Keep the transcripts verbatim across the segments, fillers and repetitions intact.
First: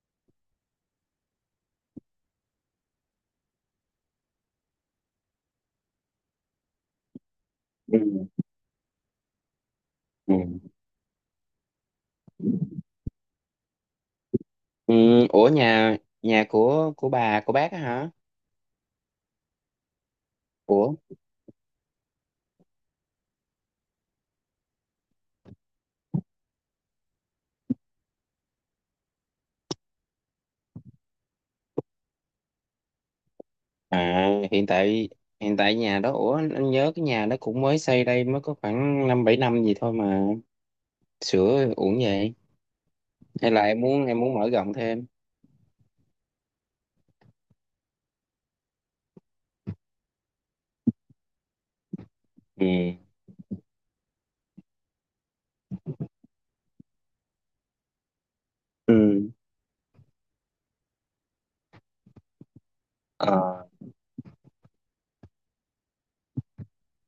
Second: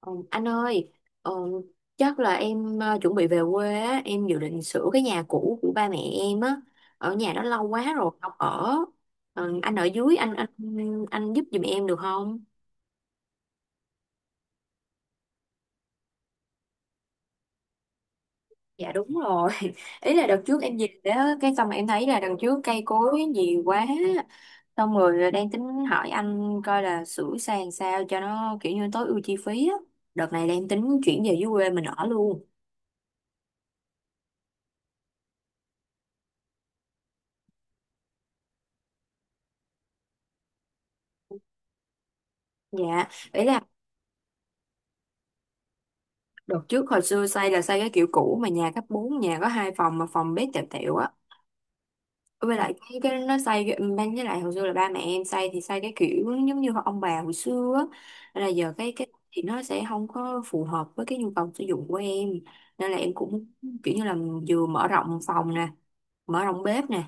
Ờ, Anh ơi, ờ, chắc là em ờ, chuẩn bị về quê á, em dự định sửa cái nhà cũ của ba mẹ em á, ở nhà đó lâu quá Ừ. rồi không ở. Ờ, anh ở dưới, anh Ừ. anh anh giúp giùm em được không? Ừ. Ủa nhà nhà của của bà của bác á hả? Dạ đúng rồi. Ý là đợt trước em về Ủa đó, cái xong em thấy là đằng trước cây cối nhiều quá. Xong rồi đang tính hỏi anh coi là sửa sang sao cho nó kiểu như tối ưu chi phí á. Đợt này đang tính chuyển về dưới quê mình ở luôn. à hiện tại hiện tại nhà đó, ủa anh nhớ cái nhà đó cũng mới xây đây, mới có khoảng năm bảy năm gì thôi mà sửa uổng vậy. Dạ, ý Hay là. là em muốn em muốn mở rộng thêm? Đợt trước hồi xưa xây là xây cái kiểu cũ, mà nhà cấp bốn, nhà có hai phòng mà phòng bếp tẹo tẹo á. Với Ừ. lại cái, cái nó xây cái- ban với lại hồi xưa là ba mẹ em xây thì xây cái kiểu giống như ông bà hồi xưa á. Nên là giờ cái Ừ. cái thì nó sẽ không có phù hợp với cái nhu cầu sử dụng của em, nên là em Ờ. cũng kiểu như là vừa mở rộng phòng nè, mở rộng bếp nè,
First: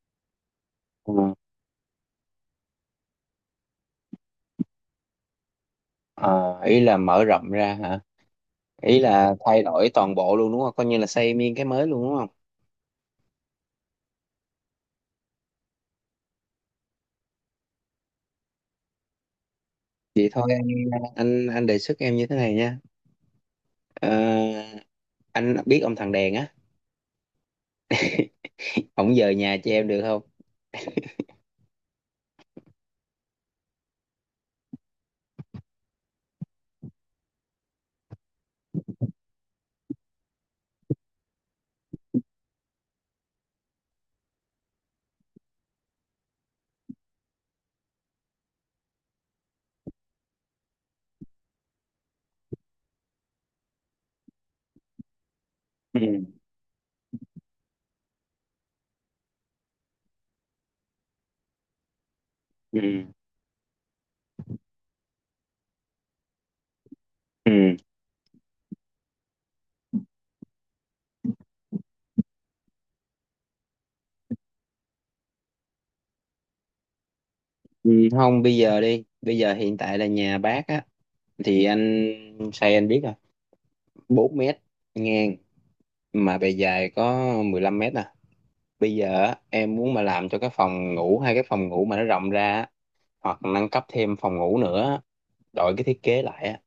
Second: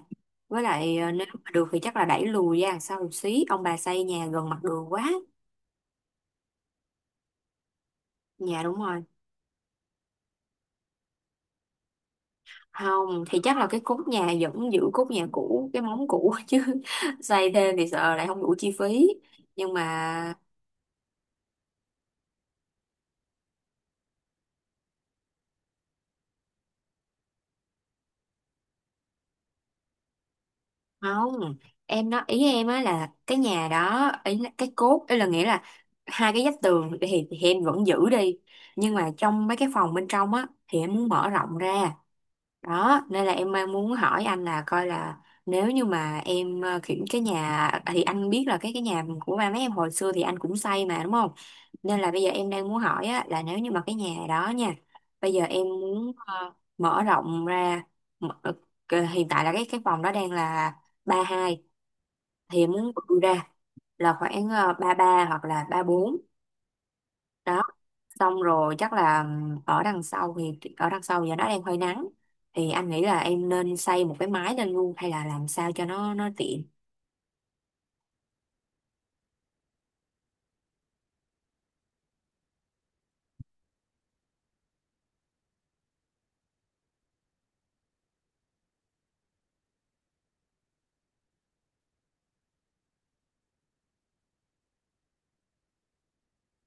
với lại ờ, Ờ. nếu mà được thì chắc là đẩy lùi ra đằng sau một xí, ông bà xây nhà gần mặt đường quá. Ờ, ý là mở rộng ra hả? Dạ đúng Ý rồi. là thay đổi toàn bộ luôn đúng không, coi như là xây miên cái mới luôn đúng không? Không thì chắc là cái cốt nhà vẫn giữ cốt nhà cũ, cái móng cũ chứ xây thêm thì sợ lại không đủ chi phí. Nhưng Vậy mà thôi, anh anh anh đề xuất em như thế này nha. Ờ, anh biết ông thằng Đèn á. Không, giờ nhà cho em được không? không, em nói ý em á là cái nhà đó, ý là cái cốt, ý là nghĩa là hai cái vách tường thì, thì em vẫn giữ đi, nhưng mà trong mấy cái phòng bên trong á thì em muốn mở rộng ra. Đó, nên là em đang muốn hỏi anh là coi là nếu như mà em ờ, kiểu cái nhà à, thì anh biết là cái cái nhà của ba mấy em hồi xưa thì anh cũng xây mà đúng không. Nên là bây giờ em đang muốn hỏi á, là nếu như mà cái nhà đó nha, bây giờ em Ừ. muốn ờ, mở rộng ra. mở, ờ, ờ, Hiện tại là cái cái phòng đó đang là ba hai, thì em Ừ. muốn bự ra là khoảng ờ, ba ba hoặc là ba bốn. Đó, Ừ. xong rồi chắc là ở đằng sau, thì ở đằng sau giờ nó đang hơi nắng, thì anh nghĩ là em nên xây một cái mái lên luôn hay là làm sao cho nó nó tiện. Ừ, không bây giờ đi, bây giờ hiện tại là nhà bác á, thì anh say anh biết rồi. Bốn mét ngang, mà bề dài có mười lăm mét à. Bây giờ á, em muốn mà làm cho cái phòng ngủ hai cái phòng ngủ mà nó rộng ra á, hoặc nâng cấp thêm phòng ngủ nữa, đổi cái thiết kế lại á,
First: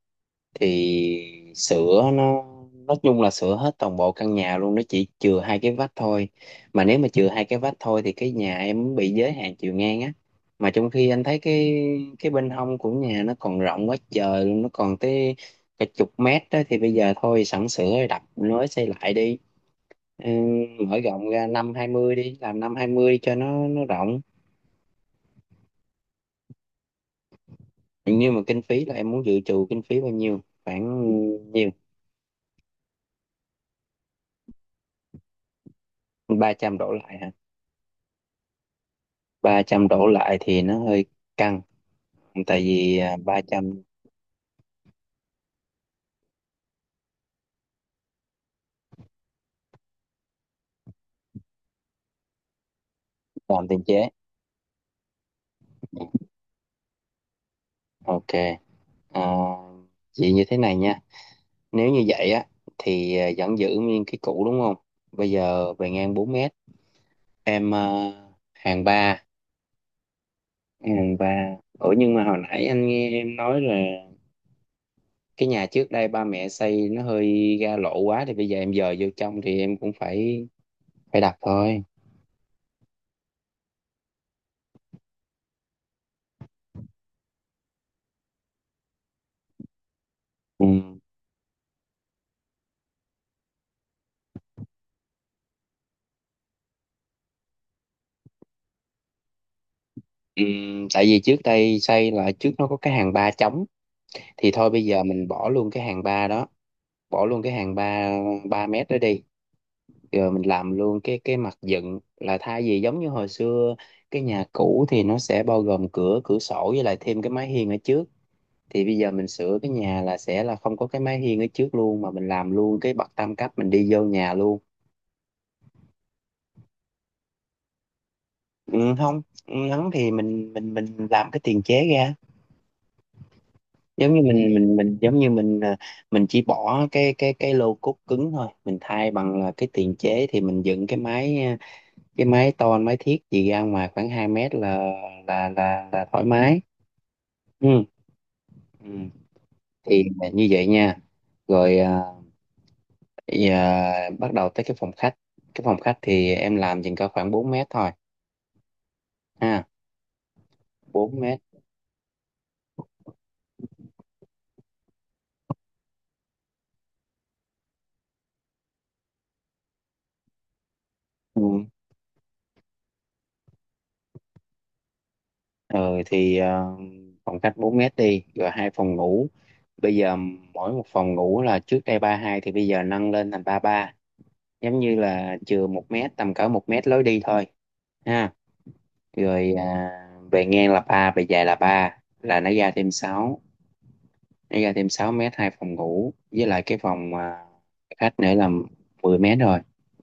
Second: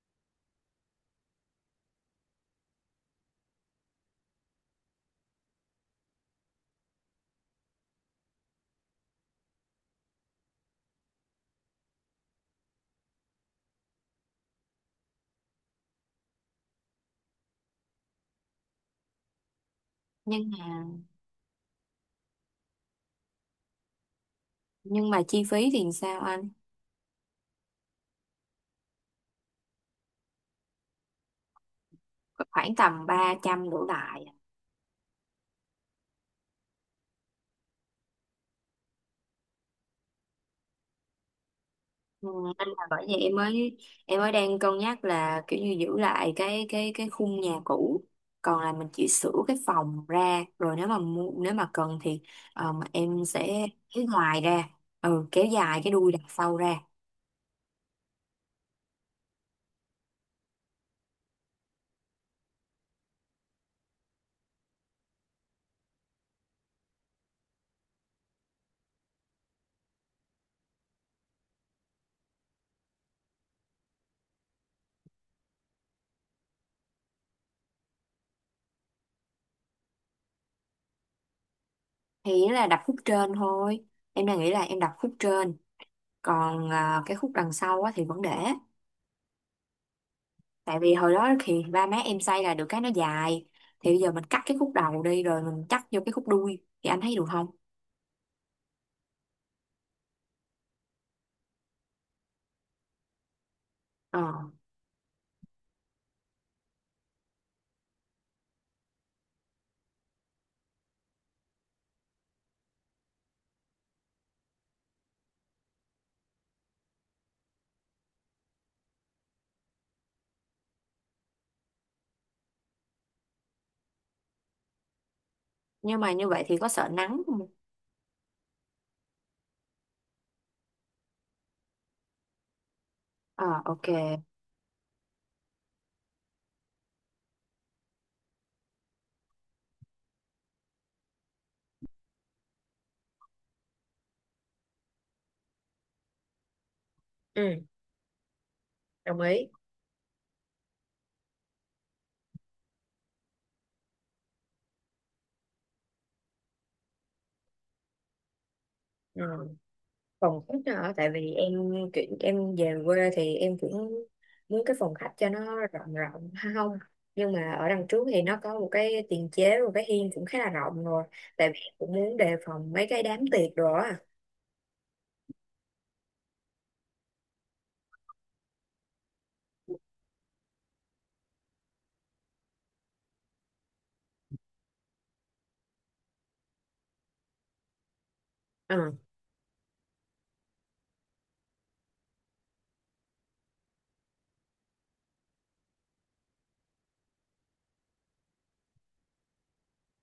thì sửa nó, nói chung là sửa hết toàn bộ căn nhà luôn, nó chỉ chừa hai cái vách thôi. Mà nếu mà chừa hai cái vách thôi thì cái nhà em bị giới hạn chiều ngang á, mà trong khi anh thấy cái cái bên hông của nhà nó còn rộng quá trời luôn, nó còn tới cả chục mét đó, thì bây giờ thôi sẵn sửa rồi đập nối xây lại đi. Ừ, nhưng mà mở rộng ra năm hai mươi đi làm năm hai mươi đi cho nó nó rộng. nhưng mà chi phí thì sao anh? Nhưng mà kinh phí là em muốn dự trù kinh phí bao nhiêu, khoảng nhiêu? Khoảng tầm ba trăm đổ lại. Ba trăm đổ lại hả? Ba trăm đổ lại thì nó hơi căng, Ừ, tại anh, là vì bởi vậy à, em ba mới trăm. em mới đang cân nhắc là kiểu như giữ lại cái cái cái khung nhà cũ, còn là mình chỉ sửa cái phòng ra, rồi nếu mà mu- nếu mà cần thì ờ, mà em sẽ Làm tiền kéo chế. ngoài ra, ừ, kéo dài cái đuôi đằng sau ra. Ok, à, vậy như thế này nha. Nếu như vậy á, thì à, vẫn giữ nguyên cái cũ đúng không. Bây giờ về ngang bốn mét, em à, hàng ba, hàng ba, ủa nhưng mà hồi nãy anh nghe em nói là cái nhà trước đây ba mẹ xây nó hơi ra lộ quá, thì bây giờ em dời vô trong thì em cũng phải phải đặt thôi. Thì nó là đập khúc trên thôi, em đang nghĩ là em đập khúc trên, còn à, cái khúc đằng sau á, thì vẫn để. Ừ. Tại vì hồi đó thì ba má em xây là được cái nó dài, thì bây giờ mình cắt cái khúc đầu đi rồi mình cắt vô cái khúc đuôi thì anh thấy được không? Ừ, tại vì trước đây xây là trước nó có cái hàng ba trống, ờ thì thôi bây giờ mình bỏ luôn cái hàng ba đó, bỏ luôn cái hàng ba ba mét đó đi, rồi mình làm luôn cái cái mặt dựng là thay vì giống như hồi xưa cái nhà cũ thì nó sẽ bao gồm cửa, cửa sổ với lại thêm cái mái hiên ở trước, thì bây giờ mình sửa cái nhà là sẽ là không có cái mái hiên ở trước luôn, mà mình làm luôn cái bậc tam cấp mình đi vô nhà luôn. nhưng mà như vậy thì có sợ nắng không? Ừ, không, ngắn thì mình mình mình làm cái tiền chế ra, Ờ, ok. giống như mình mình mình giống như mình à, mình chỉ bỏ cái cái cái lô cốt cứng thôi, mình thay bằng là cái tiền chế, thì mình dựng cái máy à, cái máy to máy thiết gì ra ngoài khoảng hai mét là là là là thoải mái. Ừ, Ừ. Ừ. đồng ý. Thì là như vậy nha, rồi à, bây giờ bắt đầu tới cái phòng khách. Cái phòng khách thì em làm chừng có khoảng bốn mét thôi Ừ. ha. Phòng khách đó, hả? Tại Bốn vì mét. em chuyển em về quê thì em cũng muốn cái phòng khách cho nó rộng rộng ha không. Nhưng mà ở đằng trước thì nó có một cái tiền chế, một cái hiên cũng khá là rộng rồi. Tại vì Ừ. em cũng muốn đề phòng mấy cái đám tiệc rồi á. Rồi thì à, phòng khách bốn mét đi, rồi hai phòng ngủ. Bây giờ mỗi một phòng ngủ là trước đây ba hai, thì bây giờ nâng lên thành ba ba, giống như là chừa một mét, tầm cỡ một mét lối đi thôi ha. À. Rồi à, về ngang là ba, về dài là ba, là nó ra thêm sáu nó ra thêm sáu mét, hai phòng ngủ với lại cái phòng à, khách nữa là mười mét rồi.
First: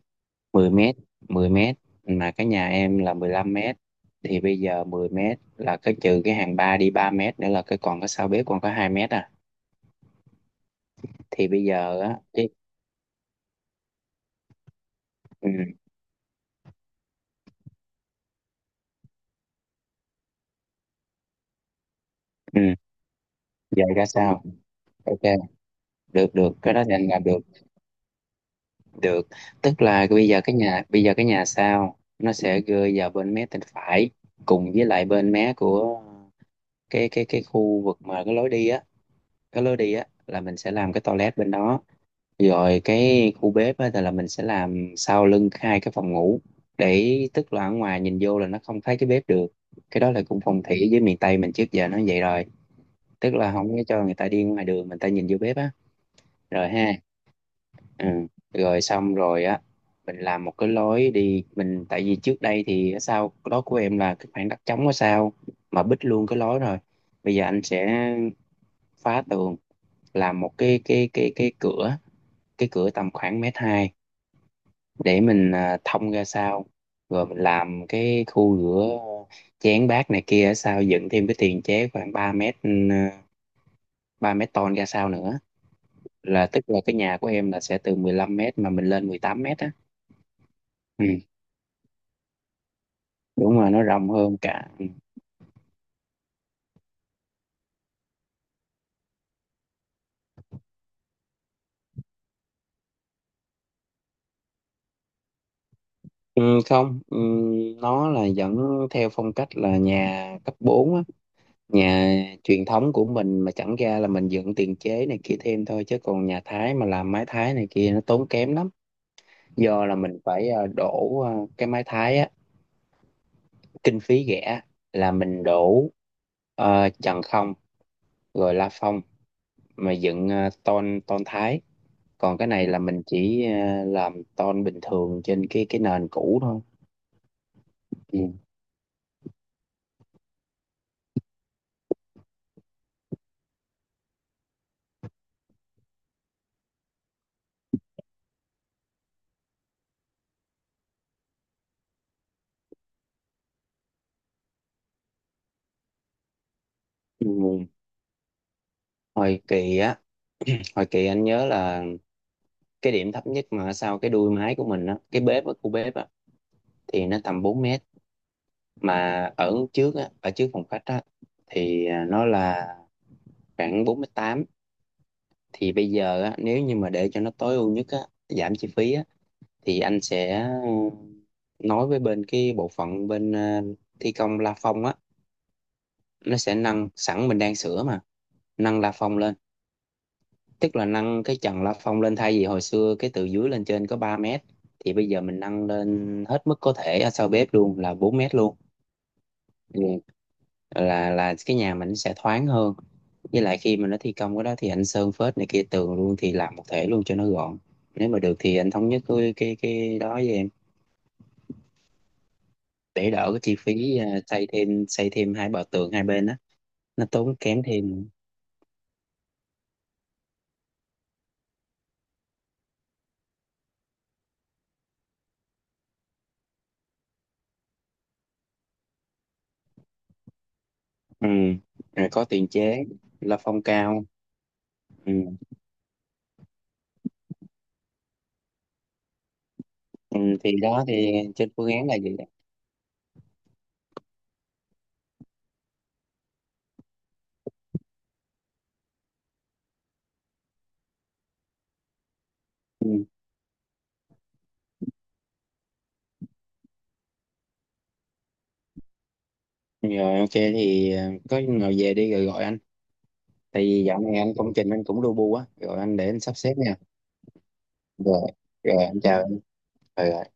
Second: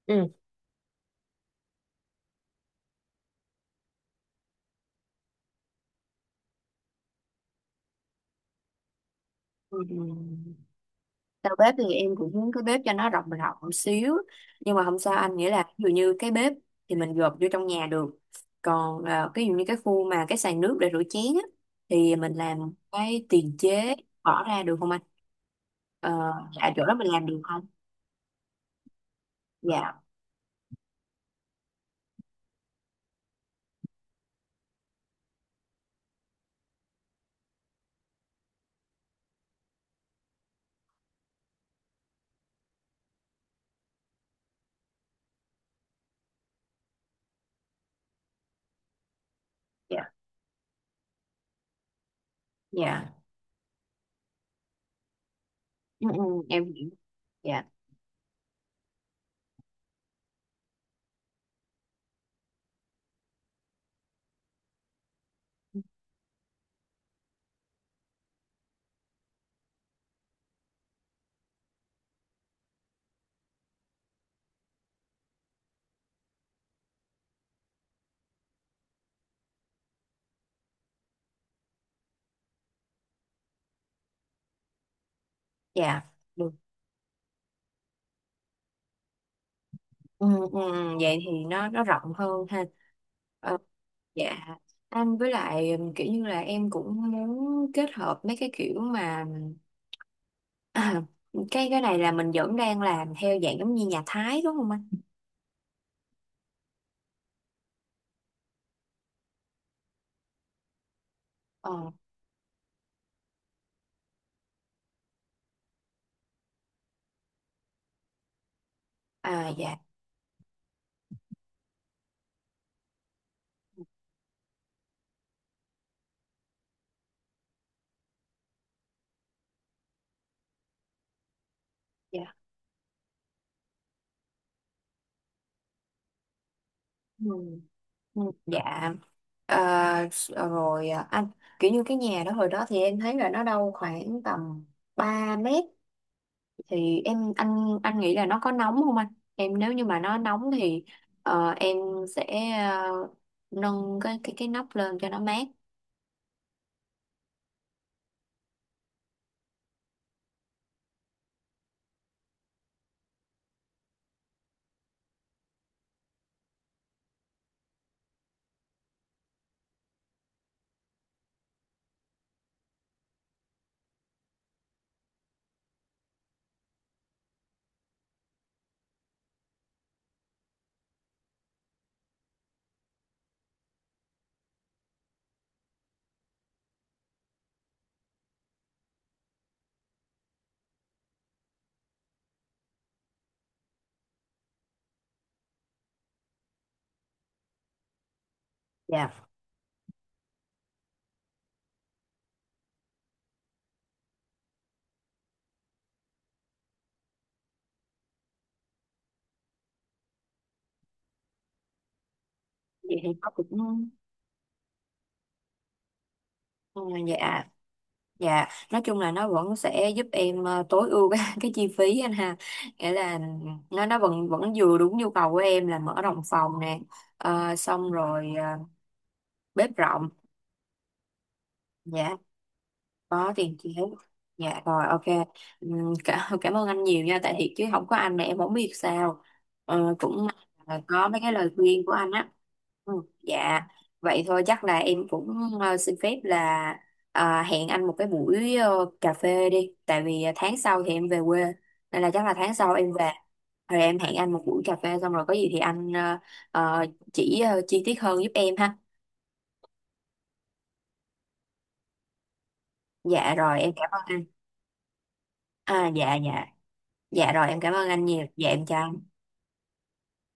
Ừ. Mười mét, mười mét, mà cái nhà em là mười lăm mét, thì bây giờ mười mét là cái trừ cái hàng ba đi ba mét nữa là cái còn có sau bếp, còn có hai mét à. Ừ. Thì Đầu bây bếp thì giờ em á cũng cái. muốn cái bếp cho nó rộng rộng một xíu, nhưng mà không sao anh, nghĩa Ừ, là ví dụ như cái bếp thì mình gộp vô trong nhà được. Còn ờ, cái ví dụ như cái khu mà cái sàn nước để rửa chén á, thì mình làm ừ. cái tiền Giờ chế, ra sao? bỏ ra được không anh? Ok, ờ, được được dạ, cái đó chỗ thì đó mình anh làm làm được được không? được Tức Dạ. là bây giờ cái nhà, bây giờ cái nhà sao, nó sẽ rơi vào bên mé bên phải, cùng với lại bên mé của cái cái cái khu vực mà cái lối đi á. Cái lối đi á là mình sẽ làm cái toilet bên đó, rồi cái khu bếp á thì là mình sẽ làm sau lưng hai cái phòng ngủ, để tức là ở ngoài nhìn vô là nó không thấy cái bếp được. Cái đó Dạ. là cũng phong thủy với miền Tây mình trước giờ nó vậy rồi, Dạ. tức là không có cho người ta đi ngoài đường người ta nhìn vô bếp á. Ừ, ừ, em Rồi hiểu. ha. Dạ. Ừ. Rồi xong rồi á, mình làm một cái lối đi, mình tại vì trước đây thì ở sau đó của em là cái khoảng đất trống ở sau mà bít luôn cái lối rồi. Bây giờ anh sẽ phá tường, làm một cái cái cái cái cửa, cái cửa tầm khoảng mét hai, để mình à, thông ra sau, rồi mình làm cái khu rửa chén bát này kia ở sau, dựng thêm cái tiền chế khoảng ba mét, ừ, ba mét tôn ra sau nữa, Dạ, là được. tức là cái nhà của em là sẽ từ mười lăm mét mà mình lên mười tám mét á. Ừ, ừ, ừ, Ừ. vậy thì nó nó rộng hơn ha. Đúng Ờ, rồi, nó rộng hơn dạ, cả, anh với lại ừm, kiểu như là em cũng muốn kết hợp mấy cái kiểu mà à, cái cái này là mình vẫn đang làm theo dạng giống như nhà Thái đúng không anh? ừ, không, ừ, nó là vẫn theo phong cách là nhà cấp bốn á, Ờ, nhà truyền thống của mình mà chẳng ra là mình dựng tiền chế này kia thêm thôi, chứ còn nhà Thái mà làm mái Thái này kia nó tốn kém lắm. à dạ, Do là mình phải ờ, đổ ờ, cái mái Thái á, kinh phí rẻ là mình đổ ờ, trần không, rồi la phong mà dựng ờ, tôn tôn Thái. dạ. Còn cái này là mình chỉ ờ, làm tôn bình thường trên cái cái nền cũ thôi. Ừ, ừ, Ừ. dạ, ờ, s- ờ, rồi à, anh, kiểu như cái nhà đó hồi đó thì em thấy là nó đâu khoảng tầm ba mét, thì em, anh anh nghĩ là nó có nóng không anh? Em nếu như mà nó nóng thì ờ, em sẽ ờ, nâng cái cái cái nóc lên cho nó mát. Ừ. hồi kỳ á hồi kỳ anh nhớ là cái điểm thấp nhất mà sau cái đuôi máy của mình á, cái bếp á khu bếp á, thì nó tầm bốn mét, mà ở trước á ở trước phòng khách á, thì à, nó là khoảng bốn mét tám. Thì bây giờ á, nếu như mà để cho nó tối ưu nhất á, giảm chi phí á, thì anh sẽ nói với bên cái bộ phận bên à, thi công la phong á, nó sẽ nâng sẵn mình đang sửa mà, nâng la phong lên, tức là nâng cái trần la phong lên, thay vì hồi xưa cái từ dưới lên trên có ba mét, thì bây giờ mình nâng lên hết mức có thể ở sau bếp luôn là bốn mét luôn. Dạ, Ừ. là là cái nhà mình sẽ thoáng hơn, với lại khi mà nó thi công cái đó thì anh sơn phết này kia tường luôn thì làm một thể luôn cho nó gọn. Nếu mà được thì anh thống nhất cái cái cái đó với em, vậy thì để nó đỡ cái cũng chi phí à, xây thêm xây thêm hai bờ tường hai bên á, à, nó tốn dạ, kém thêm. dạ, nói chung là nó vẫn sẽ giúp em ờ, tối ưu cái, cái chi phí anh ha, nghĩa là nó nó vẫn vẫn vừa đúng nhu cầu của em là mở đồng phòng nè, ờ, xong rồi ờ, bếp rộng. Ừ. Rồi Dạ, có tiền chế, có la tiền phong chị hết. cao. Dạ, rồi ok. Ừ. Ừm, cả, cảm ơn anh nhiều nha, tại thiệt chứ không có anh là em không biết sao. Ờ, Ừ. cũng may Thì là đó có thì mấy cái trên lời phương khuyên án của là anh gì. á. Ừ, dạ. Vậy thôi chắc là em cũng ờ, xin phép là ờ, hẹn anh một cái buổi ờ, cà phê đi, tại vì ờ, tháng sau thì em về quê, nên là chắc là tháng sau em về, rồi em hẹn anh một buổi cà phê xong rồi có gì thì anh ờ, ờ, chỉ ờ, chi tiết hơn giúp em ha. Rồi ok thì ờ, có nào về đi rồi gọi anh. Dạ rồi Tại em vì cảm dạo ơn này anh. anh công trình anh cũng lu bu á, rồi À anh để dạ, anh sắp dạ. xếp nha. Dạ rồi em cảm ơn anh nhiều. Rồi, Dạ em chào rồi anh anh. chào. Em. Ừ.